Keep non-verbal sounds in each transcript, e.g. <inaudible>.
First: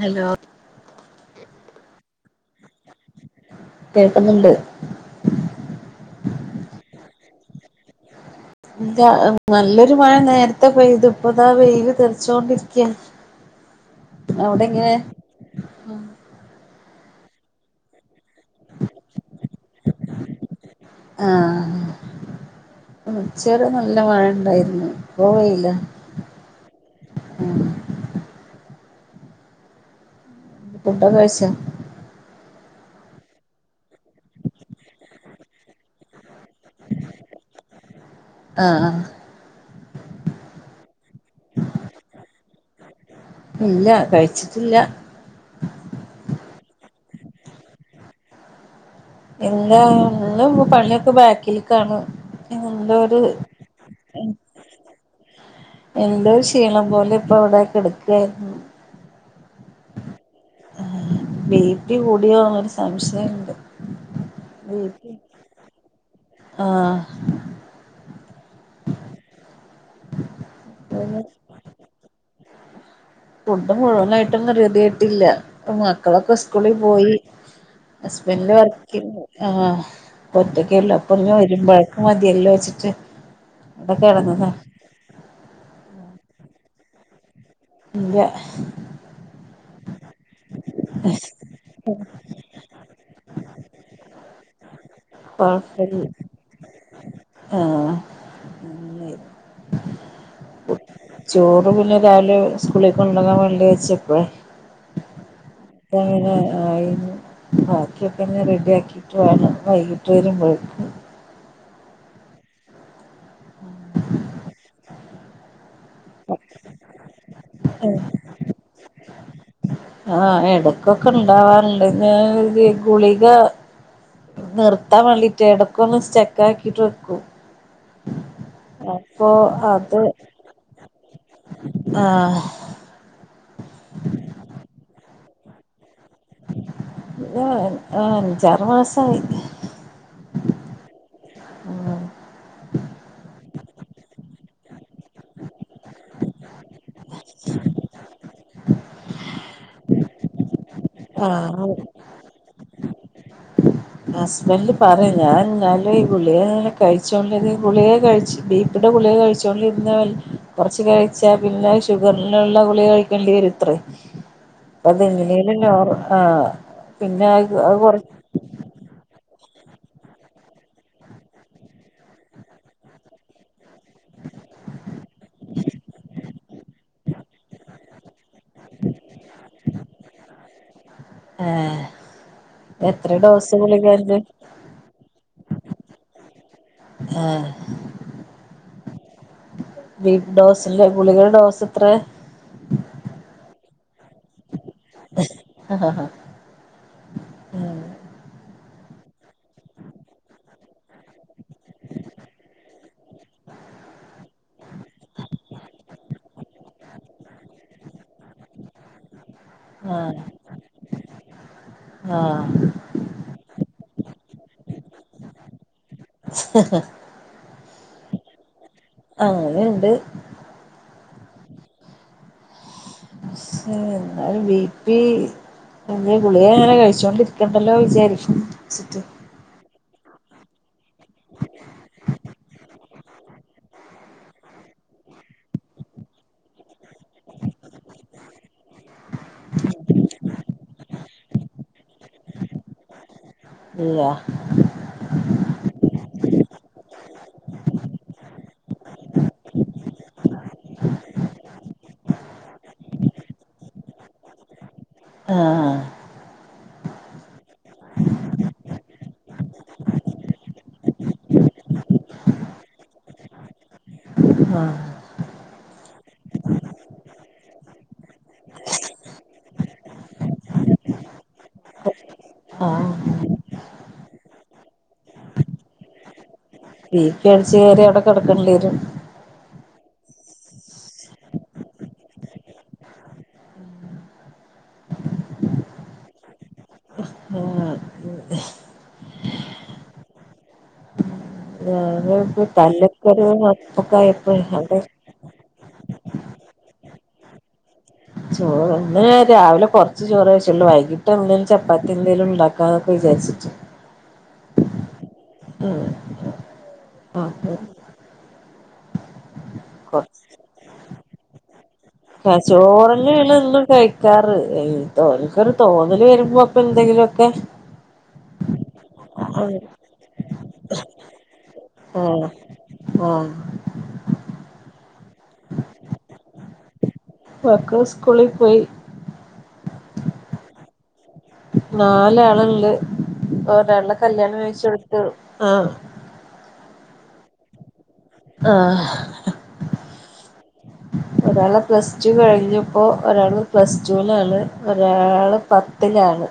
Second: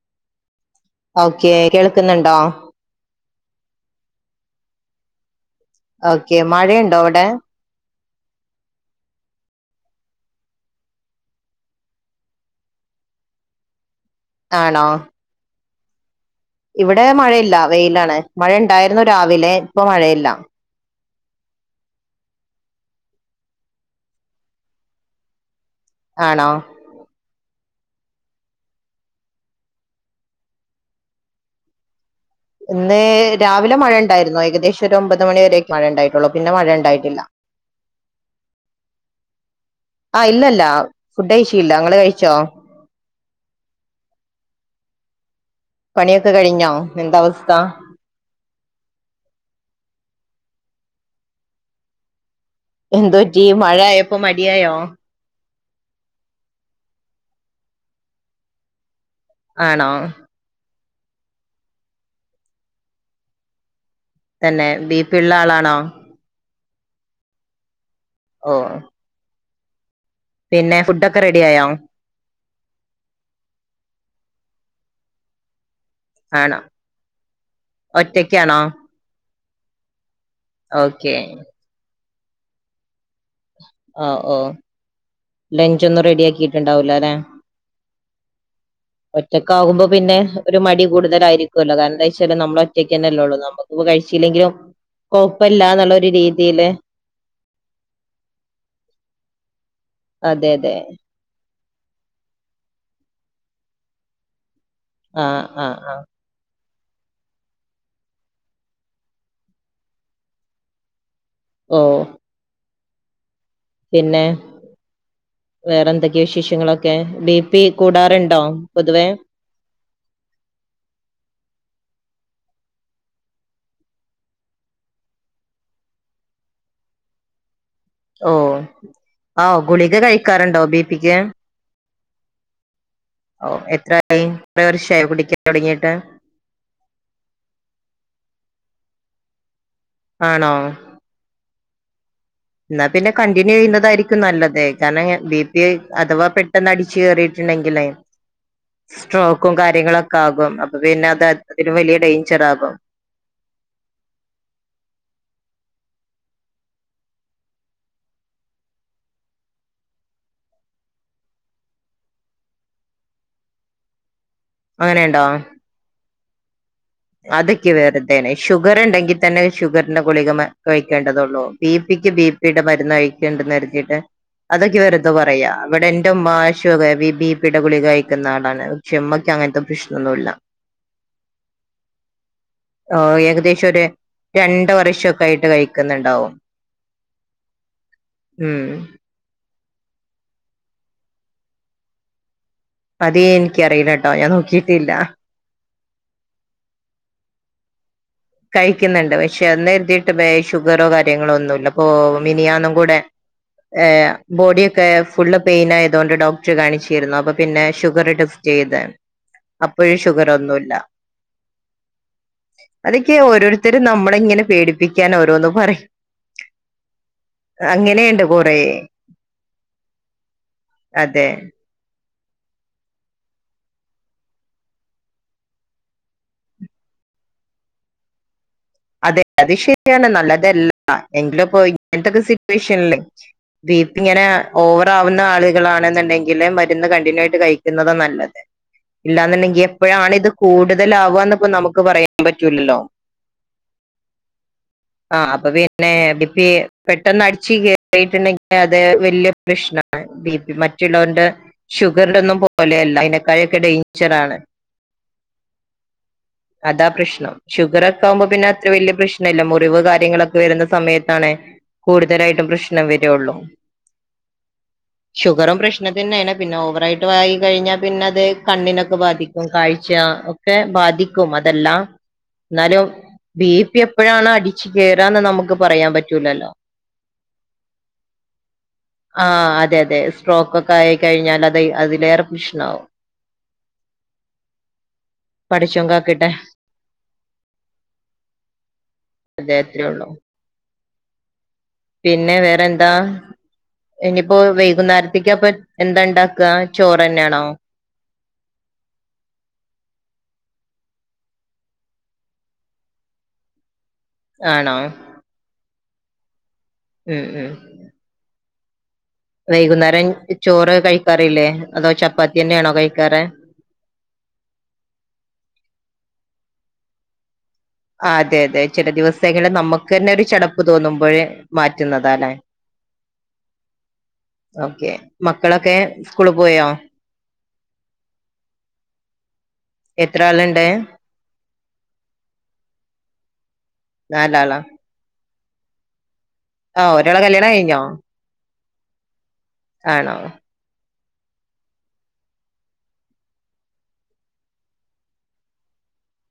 Hello okay. കേൾക്കുന്നുണ്ടോ? കേൾക്കുന്നുണ്ട്. Okay. മഴയുണ്ടോ അവിടെ. ഇല്ല. നല്ലൊരു മഴ നേരത്തെ പെയ്ത്. ഇപ്പതാ വെയില് തെറിച്ചൊണ്ടിരിക്കാ. <inaudible> ഔടെ ആണോ ങ്ങനെ? ഇവിടെ മഴയില്ല. വെയിലാണ്. മഴ ണ്ടായിരുന്നു രാവിലെ. ഇപ്പൊ മഴയില്ല. ആഹ് ഉച്ചവരെനല്ല മഴ ണ്ടായിരുന്നു. ഇപ്പൊ വെയില. ആണോ. ആഹ് ഫുഡോ ക്കെ കഴിച്ച. ഇന്ന് രാവിലെ മഴ ണ്ടായിരുന്നു. ഏകദേശം ഒരു ഒമ്പത് മണിവരെ മഴ ണ്ടായിട്ടുള്ളു. പിന്നെ മഴ ണ്ടായിട്ടില്ല. ആഹ് ആഹ് ഇല്ലല്ല ഫുഡ് കഴിച്ചില്ല ഇങ്ങള് കഴിച്ചോ ഇല്ല കഴിച്ചിട്ടില്ല പണിയൊക്കെ കഴിഞ്ഞോ എന്ത അവസ്ഥ ഇല്ല എല്ലാ ഇപ്പ പണിയൊക്കെ ബാക്കിൽ ക്കാണ് എന്തോപറ്റി മഴയായപ്പോ മടിയായോ എന്തോ ക്ഷീണം പോലെ ഇപ്പ അവിടെ കെടക്കയായിരുന്നു ആണോ ബി പി കൂടിയോന്നൊരു സംശയമുണ്ട് തന്നെ ബി പി ഉള്ള ആളാണോ ആഹ് ഓഹ് പിന്നെ ഫുഡ് ഒക്കെ റെഡിയായോ ഫുഡ് മുഴുവനായിട്ട് ഒന്നും റെഡിയായിട്ടില്ല ഇപ്പൊ മക്കളൊക്കെ ആണോ സ്കൂളി പോയി ഹസ്ബന്റ് ഒറ്റയ്ക്കാണോ വർക്കിന് പോയി ആഹ് ഒറ്റക്കുള്ളൂ ഓക്കെ അപ്പൊ ഇനി വരുമ്പോഴേക്കും മതിയല്ലോ വെച്ചിട്ട് ഇവിടെ ആഹ് ഓഹ് കിടന്നതാ ലഞ്ച് ഒന്നും റെഡി ആക്കിട്ടുണ്ടാവൂലലെ ഇല്ല ഒറ്റക്കാകുമ്പോ പിന്നെ ഒരു മടി കൂടുതലായിരിക്കുവല്ലോ കാരണം എന്താ വെച്ചാല് നമ്മള് ഒറ്റക്കന്നല്ലേള്ളൂ നമുക്കിപ്പ കഴിച്ചില്ലെങ്കിലും കൊഴപ്പല്ല എന്നുള്ള ഒരു രീതിയില് <unintelligible> ആഹ് അതെ അതെ ചോറ് പിന്നെ രാവിലെ സ്കൂളിൽ കൊണ്ടുകാൻ വേണ്ടി വെച്ച് വെക്കുവെ ആഹ് ആഹ് ആഹ് അങ്ങന ആയിരുന്നു ബാക്കിപിന്നെ റെഡി ആക്കിട്ട് വേണം വൈകീട്ട് വരുമ്പോഴേകിനും ഏഹ് പിന്നെ വേറെന്തൊക്കെയ വിശേഷങ്ങളൊക്കെ ബി പി കൂടാറുണ്ടോ പൊതുവേ ആഹ് എടക്കൊക്കെ ഇണ്ടാവാറുണ്ട് <unintelligible> ഗുളിക നിർത്താൻ വേണ്ടീറ്റെ ഇടക്ക് ഒന്ന് സ്റ്റക് ആക്കിട്ട് വെക്കും ഓഹ് അപ്പൊ ആഹ് ഗുളിക അത് കഴിക്കാറുണ്ടോ ബി പി ക്ക് ആഹ് ഓഹ് എത്രായി എത്ര വർഷവായി കുടിക്കാൻ തുടങ്ങിയിട്ട് ആഹ് അഞ്ചാറു മാസമായി ആണോ ഉം എന്നാ പിന്നെ കണ്ടിന്യൂ ചെയ്യുന്നതായിരിക്കും നല്ലതേ കാരണം ബി പി അഥവാ പെട്- ട്ടെന്ന് അടിച്ചു കയറിയിട്ടുണ്ടെങ്കിലേ സ്ട്രോക്കും കാര്യങ്ങളൊക് ക്കാകും അപ്പൊ പിന്നെ അത് ആഹ് അതിലും വലിയ ഡെയിഞ്ചർ ആകും ഹസ്ബന്റ് പറയും ഞാൻ എന്നാല് ഈ ഗുളിയെങ്ങനെ കഴിച്ചോണ്ട്ത്ഈ ഗുളിയെ കഴിച്ചു ബി പിയുടെ ഗുളിക കഴിച്ചുകൊണ്ടിരുന്നാൽ കുറച്ച് കഴിച്ചാൽ പിന്നെ ഷുഗറിനുള്ള കുളിക കഴിക്കേണ്ടി വരുത്രേ <inaudible> അതെങ്ങനേലും നോർ ആഹ് പിന്നെ അത് അതൊക്കെ അത് കൊറ വെർതെയാണെ ഷുഗർ ഉണ്ടെങ്കിൽ തന്നെ ഷുഗറിന്റെ ഗുളിക കഴിക്കേണ്ടതുള്ളൂ ബി പിക്ക് ബി പി ടെ മരുന്ന് കഴിക്കണ്ടന്ന്റിഞ്ഞിട്ട് അതൊക്കെ വെറുതെ പറയാ ഇവിടെ എന്റുമ്മ ബി പിടെ ഗുളികകഴിക്കുന്ന ആളാണ് ഷെ മ്മെയ്ക്കങ്ങൻത്തെ പ്രശ്നൊന്നുല്ലാ ഏഹ് എത്ര ഓഹ് ഡോസ് ഏകെദേശാെര് ഗുളികണ്ട് രണ്ട് വർഷാെക്കായ്ട്ട് കഴിക്ക്ന്ന്ണ്ടാവും ആഹ് ഊം വെയ്ക് ഡോസെല്ലേ ഗുളികള ഡോസെത്ര അത് എൻക്കറീലാട്ടോ ഞാൻ നോക്കീട്ടില്ലാ ആഹ് ആഹ് ഉം കഴിക്ക്ന്ന്ണ്ട് പക്ഷെ അന്ന് കര്തീട്ട് വേ ഷുഗറോ കാര്യങ്ങളോ ഒന്നുല്ലാ പ്പാേ മിനിയാന്നും കൂടെ ഏഹ് ബോഡിയൊക്കെ ഫുള്ള് പെയ്നായത് കൊണ്ട് ഡോക്ടറെ കാണിച്ചീര്ന്നു അപ്പൊ പിന്നേ ഷുഗെറ് ടെസ് സ്റ്റെയ്ത് അപ്പഴും ആഹ് ഷുഗെറൊന്നുല്ലാ ആഹ് അത്ക്കെ ഓരോരുത്തരും നമ്മളെ ഇങ്ങെനെ പേടിപ്പിക്കാൻ ഓരോന്ന് പറയും അങ്ങെനേണ്ട് കൊറേ അങ്ങെനേണ്ട് അതെ ഷെ ന്നാലും വീ പി പിന്നേം ഗുളികെങ്ങെനെ കഴ്ച്ചോണ്ടിരിക്കണ്ടല്ലോ വിചാരിക്കും അതെ അത് ശരിയാണ് നല്ലതെല്ലാ എങ്കിലും പ്പോ ഇങ്ങെൻത്താെക്കെ സിറ്റുവേഷൻല് ബീ പ്പി ങ്ങെനെ ഓവറാവുന്ന ആള്കളാണ്ന്ന്ണ്ടെങ്കില് മ ര്ന്ന് കണ്ടിന്യൂ ആയ്ട്ട് കഴിക്ക്ന്നതാ നല്ലെത് ഇല്ലാന്ന്ണ്ടെങ്കി എപ്പഴാണ് ഇത് കൂട്തലാവാന്ന്പ്പം നമുക്ക് പറയാം പറ്റൂലല്ലോ ഇല്ലാ ആഹ് അപ്പ പിന്നെ ബീ പ്പി പെട്ടെന്ന് അടിച്ച് കേറീട്ട്ണ്ടെങ്കി അത് വെല്യാെര് പ്രശ്നാണ് ബീ പി മറ്റുള്ളോണ്ട് ഷുഗറ്തൊന്നും പോലെയല്ലാ അയ്നെക്കായൊക്കെ ഡെയ്ഞ്ചറാണ് ആഹ് ആഹ് അതാ പ്രശ്നം ഷുഗറെക്കെ ആവുമ്പ പിന്നെ വെല്യ പ്രശ്ന ഇല്ലാ മുറിവ് കാര്യങ്ങളൊക്കെ വെര്ന്ന സമയത്താണെ കൂട്തലായ്ട്ടും പ്രശ്നം വെരാെള്ളു ആഹ് ഷുഗെറും പ്രശ്നം തന്നേണ് പിന്നെ ഓവറായ്ട്ട് വായി കഴിഞ്ഞാ പിന്നെ അത് കണ്ണിനൊക്കെ ബാധിക്കും കാഴ്ച്ചാ ഒ ക്കെ ബാധിക്കും അതെല്ലാം ന്നാലും ആഹ് ബീ പി എപ്പഴാണ് അടിച്ച് കേറാന്ന് നമുക്ക് പറയാം പറ്റൂലല്ലോ ബീ പി അടിച്ച് കയറ്യാ അവിടെ കെടക്കെണ്ടി വെരും ആഹ് അതെ അതെ സ്ട്രോക്കാെക്കായി കഴിഞ്ഞാലത് അതിലേറെ പ്രശ്നാവും പഠച്ചോൻ കാക്കെട്ടെ ആഹ് ഉം അതെ അത്രാെള്ളും പിന്നെ ഞാനിപ്പോ വേറെ എന്താ പല്ലക്കൊരു കപ്പൊക്കെ ഇനിയിപ്പോ ആയപ്പോഴേ അവിടെ വെയ്കുന്നാര്ത്തേക്കപ്പം എന്താണ്ടാ ക്കാ ചോറെന്നേണോ ചോറ് ഇന്ന് രാവിലെ കൊറ്ച്ച് ചോറെ വെച്ച്ട്ടൊള്ളൂ വൈകിട്ട് എന്തേലും ചപ്പാത്തി എന്തേലുംണ്ടാ ക്കാന്നൊക്കെ വിചാര്ച്ച്ട്ട് ആണോ ഉം ഉം ഉം അപ്പൊ വൈകുന്നേരം കൊറച്ച് ചോറ് കഴിക്കാറില്ലേ അതോ ക ചപ്പാത്തി തന്നെയാണോ ചോറ് ന്ള്ളെ കഴിക്കാറ് എന്നും കഴി ക്കാറ് തോനക്കൊരു തോന്നൽ വരുമ്പോ അപ്പൊ എന്തെങ്കിലുമ ഒക്കെ അതെ അതെ ചില ദിവസങ്ങിൽ നമുക്ക് തന്നെ ഒരു ചടപ്പ് തോന്നുമ്പോഴ മാറ്റുന്നതാ അല്ലേ ആഹ് ഓക്കെ മക്കളൊക്കെ സ്കൂള് പോയോ മക്കള് സ്കൂളി പോയി എത്ര ആള് ണ്ട് നാലാളുണ്ട് ഒരാളെ കല്യാണം നാലാളാ കഴിച്ച കൊടുത്തു ആ ആഹ് ഒരാളെ കല്യാണം കഴിഞ്ഞോ ആഹ് ആണോ ഒരാളെ പ്ലസ് ടു കഴിഞ്ഞ്പ്പോ ഒരാള് പ്ലസ് ടു വിലാണ് ഒരാള് പത്തിലാണ്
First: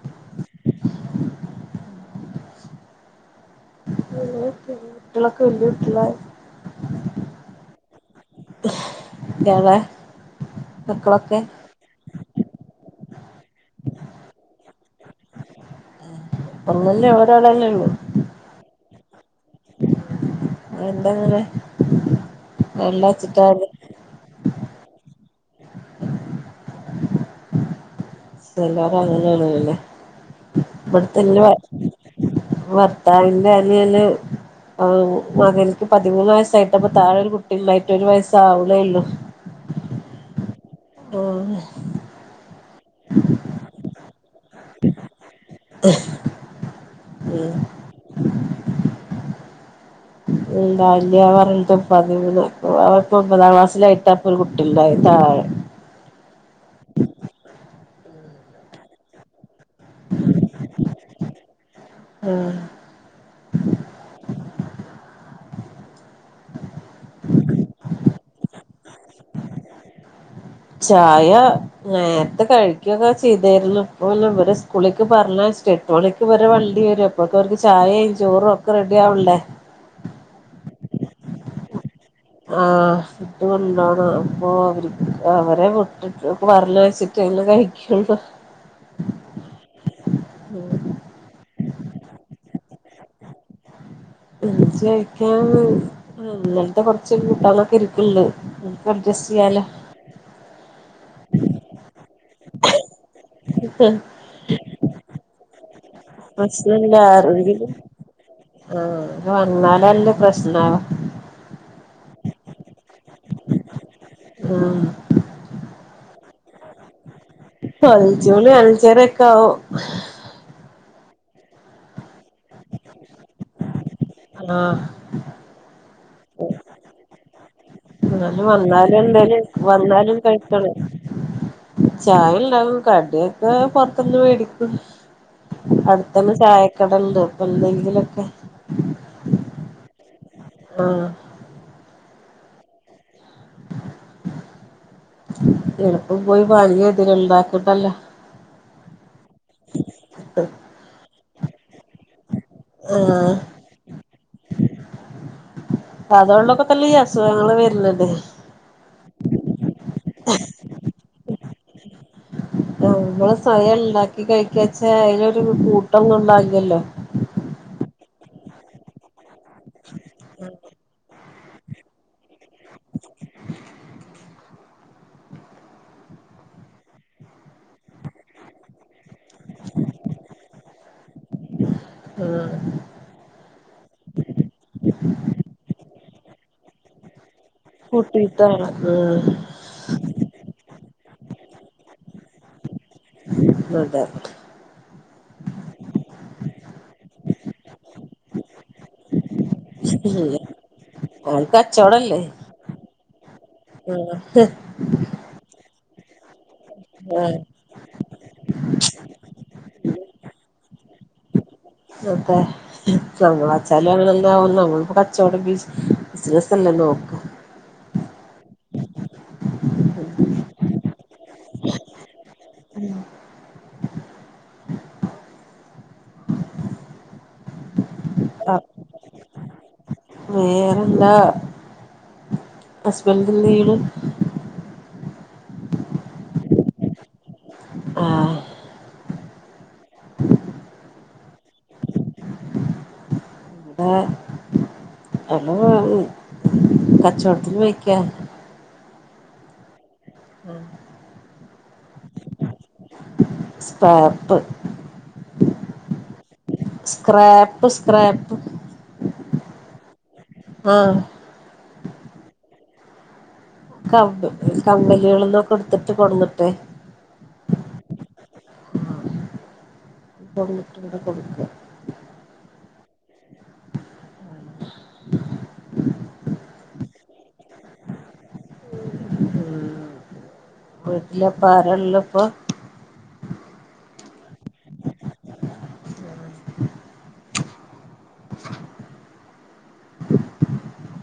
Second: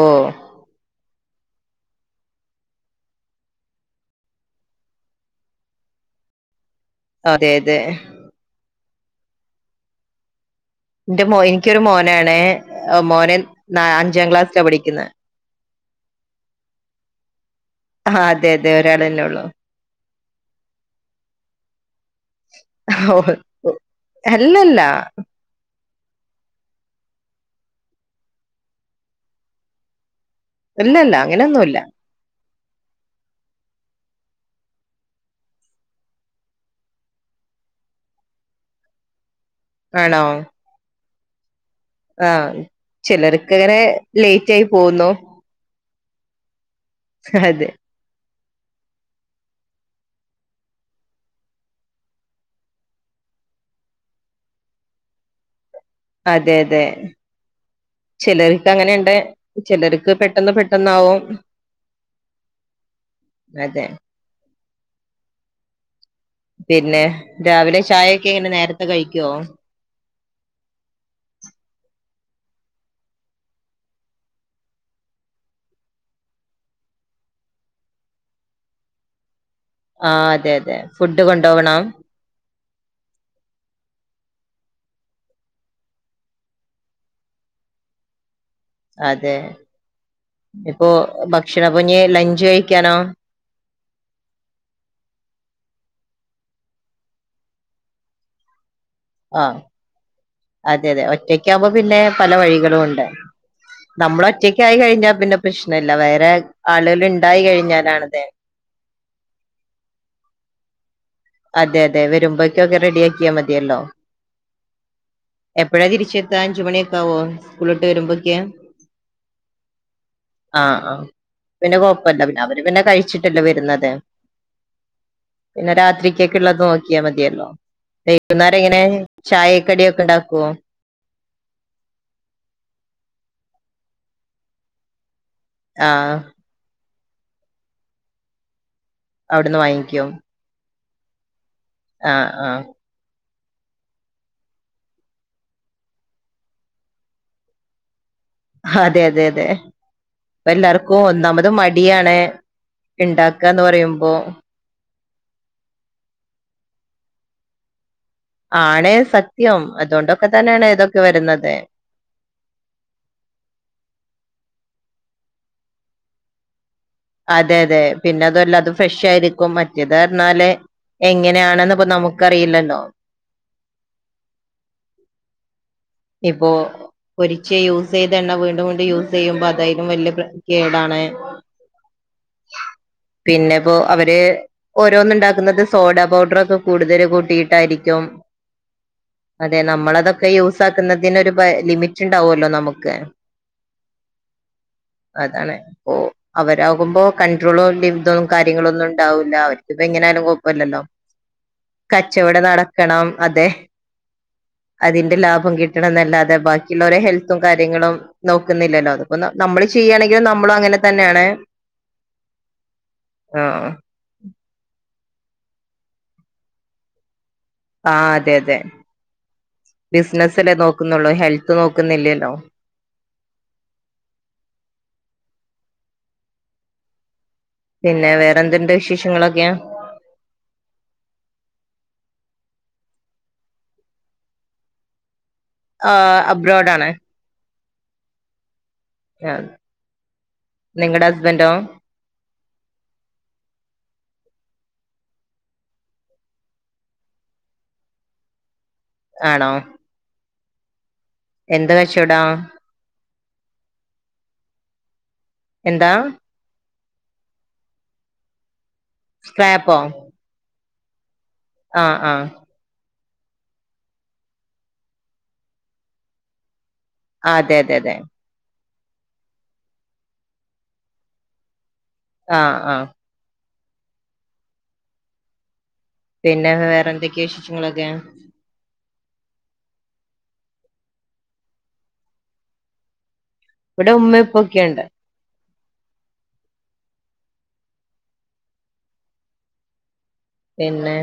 ഓഹ് അ പി കുട്ടികളൊക്കെ വല്യ കുട്ട്യാളായി അതെ അതെ ഇയാളെ എന്റെ മോ മക്കളൊക്കെ എനിക്കൊരു മോനാണ് മോനെ നാ അഞ്ചാം ക്ലാസ്സില പഠിക്കുന്നെ ഒന്നല്ലേ ഒരാളെല്ലേ ഉള്ളൂ ആഹ അതെ അതെ ഒരാൾ അല്ലെ ഉള്ളൂ. എന്തങ്ങനെ. അല്ലല്ല. ഇപ്പ എല്ലാരും അങ്ങനെയാണലാെല്ലെ ഇല്ലല്ല ഇവിടത്തെ ഇന്റെ അങ്ങനെയൊന്നുല്ല ഭർത്താവിന്റെ അനിയന് ആ മകനിക്ക് പതിമൂന്ന് വയസായിട്ടപ്പൊ താഴെരു കുട്ടിണ്ടായിട്ടൊ ഒരു വയസ്സാവ്ണോളളു. ആണോ ആഹ് ആഹ് ചിലർക്ക്ങ്ങനെ ലേറ്റ് ആയി പോകുന്നു. <unintelligible> അതെ ഉണ്ടാവില്ല എന്ന് പറഞ്ഞിട്ട് പതിപ്പ ഒമ്പതാം ക്ലാസിലായിട്ടപ്പൊ ഒരു കുട്ടിണ്ടായി താഴെ. അതെ അതെ ചിലർക്ക് അങ്ങനെയുണ്ട്. ചിലർക്ക് പെട്ടെന്ന് പെട്ടെന്നാവും. ആഹ് അതെ പിന്നെ രാവിലെ ചായൊക്കെ എങ്ങനെ നേരത്തെ കഴിക്കോ ചായ നേരത്തെ കഴിക്കുക്കെ ചെയ്തായിരുന്നു ഇപ്പ വരെ സ്കൂളിലക്ക് പറഞ്ഞെയചിട് എട്ട് മണിക്ക് ഇവരെ വണ്ടി വരും അപ്പഴൊക്കു അവർക്ക് ചായിം ചോറും ഒക്കെ റെഡി ആവണ്ടെ ആ അതെ അതെ ഫുഡ് കൊണ്ടു വണം. ആഹ് ഫുഡ് കൊണ്ടാണം അപ്പൊ അവർ. അവരെ വിട്ടിട്ട് പറഞ്ഞയച്ചിട്ട് പിന്നെ കഴിക്കുള്ളു. അതെ ഇപ്പൊ ഭക്ഷണ പഞ്ഞ് ലഞ്ച് കഴിക്കാനോ. ലഞ്ച് കഴിക്കാൻ ഇനലത്തെ കൊറച്ച് കൂട്ടന്നൊക്കെ ഇരിക്ക്ണ്ട്. അട്ജസ്റ്റ് ആ ചൊയ്യാലോ അതെ അതെ ഒറ്റക്കാകുമ്പോ പിന്നെ പല വഴികളും ഉണ്ട്. <unintelligible> നമ്മള് ഒറ്റക്ക് ആയി കഴിഞ്ഞാൽ പിന്നെ പ്രശ്നമില്ല. വേറെ പ്രശ്നല്ല ആളുകൾ ഉണ്ടായി ആരെങ്കിലും കഴിഞ്ഞാലാണ്ലേ ആഹ് അത് വന്നാലല്ലേ പ്രശ്നം അതെ അതെ വരുമ്പോഴേക്കൊക്കെ റെഡിയാക്കിയാ മതിയല്ലോ? ആഹ് എപ്പോഴാ തിരിച്ചെത്ത അഞ്ച് മണിയൊക്ക ആവോ? സ്കൂളിട്ട് അഞ്ച് വരുമ്പോഴേക്ക് മണി അഞ്ചരക്കൊ ആവും ആഹ് ആ പിന്നെ കൊഴപ്പല്ല പിന്നെ അവര് പിന്നെ കഴിച്ചിട്ടല്ലേ വരുന്നത് ആഹ് പിന്നെ രാത്രികേക്ക് ഉള്ളത് നോക്കിയാ മതിയല്ലോ എന്നാലും വൈകുന്നേരം എങ്ങനെ വന്നാലും എന്തേലും ചായക്കടിയ ഒക്കെ വന്നാലും ഉണ്ടാക്കുവൊ കഴിക്കണം ചായ ഉണ്ടാവും കടിയൊക്കെ പോറത്ത്ന്ന് മേടിക്കും. ആ അടുത്തന്നെ ചായക്കട ഉണ്ട് അപ്പൊ എന്തെങ്കിലുമൊക്കെ അവിടുന്ന് വാങ്ങിക്കും ആഹ് ആഹ് ആഹ് എളുപ്പം പോയി വങ്ങിയാ മതിയല്ലോ ഉണ്ടാക്കണ്ടല്ലോ അതെ അതെ അതെ എല്ലാർക്കും ഒന്നാമത് മടിയാണ് ഉണ്ടാക്കാ എന്ന് പറയുമ്പോ അതോണ്ടൊക്കെ തന്നെ ഈ അസുഖങ്ങള് വരുന്നത് ആണേ സത്യം. അതുകൊണ്ടൊക്കെ തന്നെയാണ് ഇതൊക്കെ വരുന്നത്. ആ നമ്മള് സ്വയം ഉണ്ടാക്കി കഴിക്കാച്ചാൽ അതിലൊരു കൂട്ടം ന്നും ടള്ളാല്ലോ. അതെ അതെ പിന്നെ അതും അല്ലാ അത് ഫ്രഷ് ആയിരിക്കും. മറ്റേത് പറഞ്ഞാല് എങ്ങനെയണെന്ന് പ്പൊ നമുക്കറിയില്ലല്ലോ ഇപ്പോ ഒരിക്കെ യൂസ് ചെയ്ത അല്ല വീണ്ടും വിണ്ടും യൂസ് ചെയ്യുമ്പോ അത് അയിലും വല്യ പ്ര കേടാണ് ആഹ് പിന്നെപ്പോ അവര് ഓരോന്ന് ഉണ്ടാക്കുന്നത് സോഡാ പൗഡറോക്കെ കൂടുതൽ കൂട്ടിയിട്ടായിരി കൂട്ടിയിട്ടാണ് ആഹ് തെ നമ്മളതൊക്കെ യൂസാക്കുന്നതിനൊരു പ ലിമിറ്റ് ഉണ്ടാവോല്ലോ നമുക്ക് അതെ അതാണ് ഓ അവരാകുമ്പോ കൺണ്ട്രോളോ ലി വിതൊന്നും കാര്യങ്ങളൊന്നും ഉണ്ടാവൂല്ല അവർ ഇത്പ്പ എങ്ങനെയാലും കുഴപ്പല്ലല്ലോ അത് കച്ചോടല്ലേ കച്ചവടം നടക്കണം അതെ ആഹ് അതിന്റെ ലാഭം കിട്ടണം എന്നല്ലാതെ ബാക്കിള്ളോരെ ഹെൽത്തും ആഹ് കാ ര്യങ്ങളും നോക്കുന്നില്ലല്ലോ അത്പ്പ ന നമ്മള് ചെയ്യുകയാണെങ്കിലും നമ്മള് അങ്ങനെ തന്നെയാണ് <unintelligible> ആഹ് വച്ചാലും അങ്ങ ആവും നമ്മളിപ്പോ കച്ചവടം ബ ബിസിനസ്സല്ലല്ലോ ആ അതെ അതെ ബിസിനസ്സല്ലേ നോക്കുന്നോള്ളൂ ഹെൽത്ത് നോക്കുന്നില്ലല്ലോ പിന്നെ വേറെന്ത്ണ്ട് വിശേഷങ്ങളൊക്കെയാ വേറെന്താ ഹസ്ബൻഡ് എന്തെയ്യ്ണ് ആഹ് അബ്രോഡ് ആണ് ആഹ് ആഹ് നിങ്ങടെ ഹസ്ബൻ്റോ ആഹ് എല്ല മാറി കച്ചോടത്തിന് പോയക്കാ ആണോ? ഉ എന്ത് കച്ചോടാ സ്പാർപ്പ് എന്താ? സ്ക്രാപ്പ് സ്ക്രാപ്പ് സ്ക്രാപ്പോ ആഹ് ആഹ് ആഹ് കമ്പ് കമ്പനികളിന്നൊക്കെ ഇട്ത്തിട്ട് കൊടന്നിട്ടെ അതെ തെ തെ <inaudible> ആഹ് ആഹ് പിന്നെ വേറെന്തൊക്കെ വിശേഷങ്ങളൊക്കെ <inaudible> വീട്ടിലിപ്പോ ആരാ ള്ള്പ്പൊ ഇവിടെ ഉമ്മ ഉപ്പൊക്കെണ്ട് പിന്നെ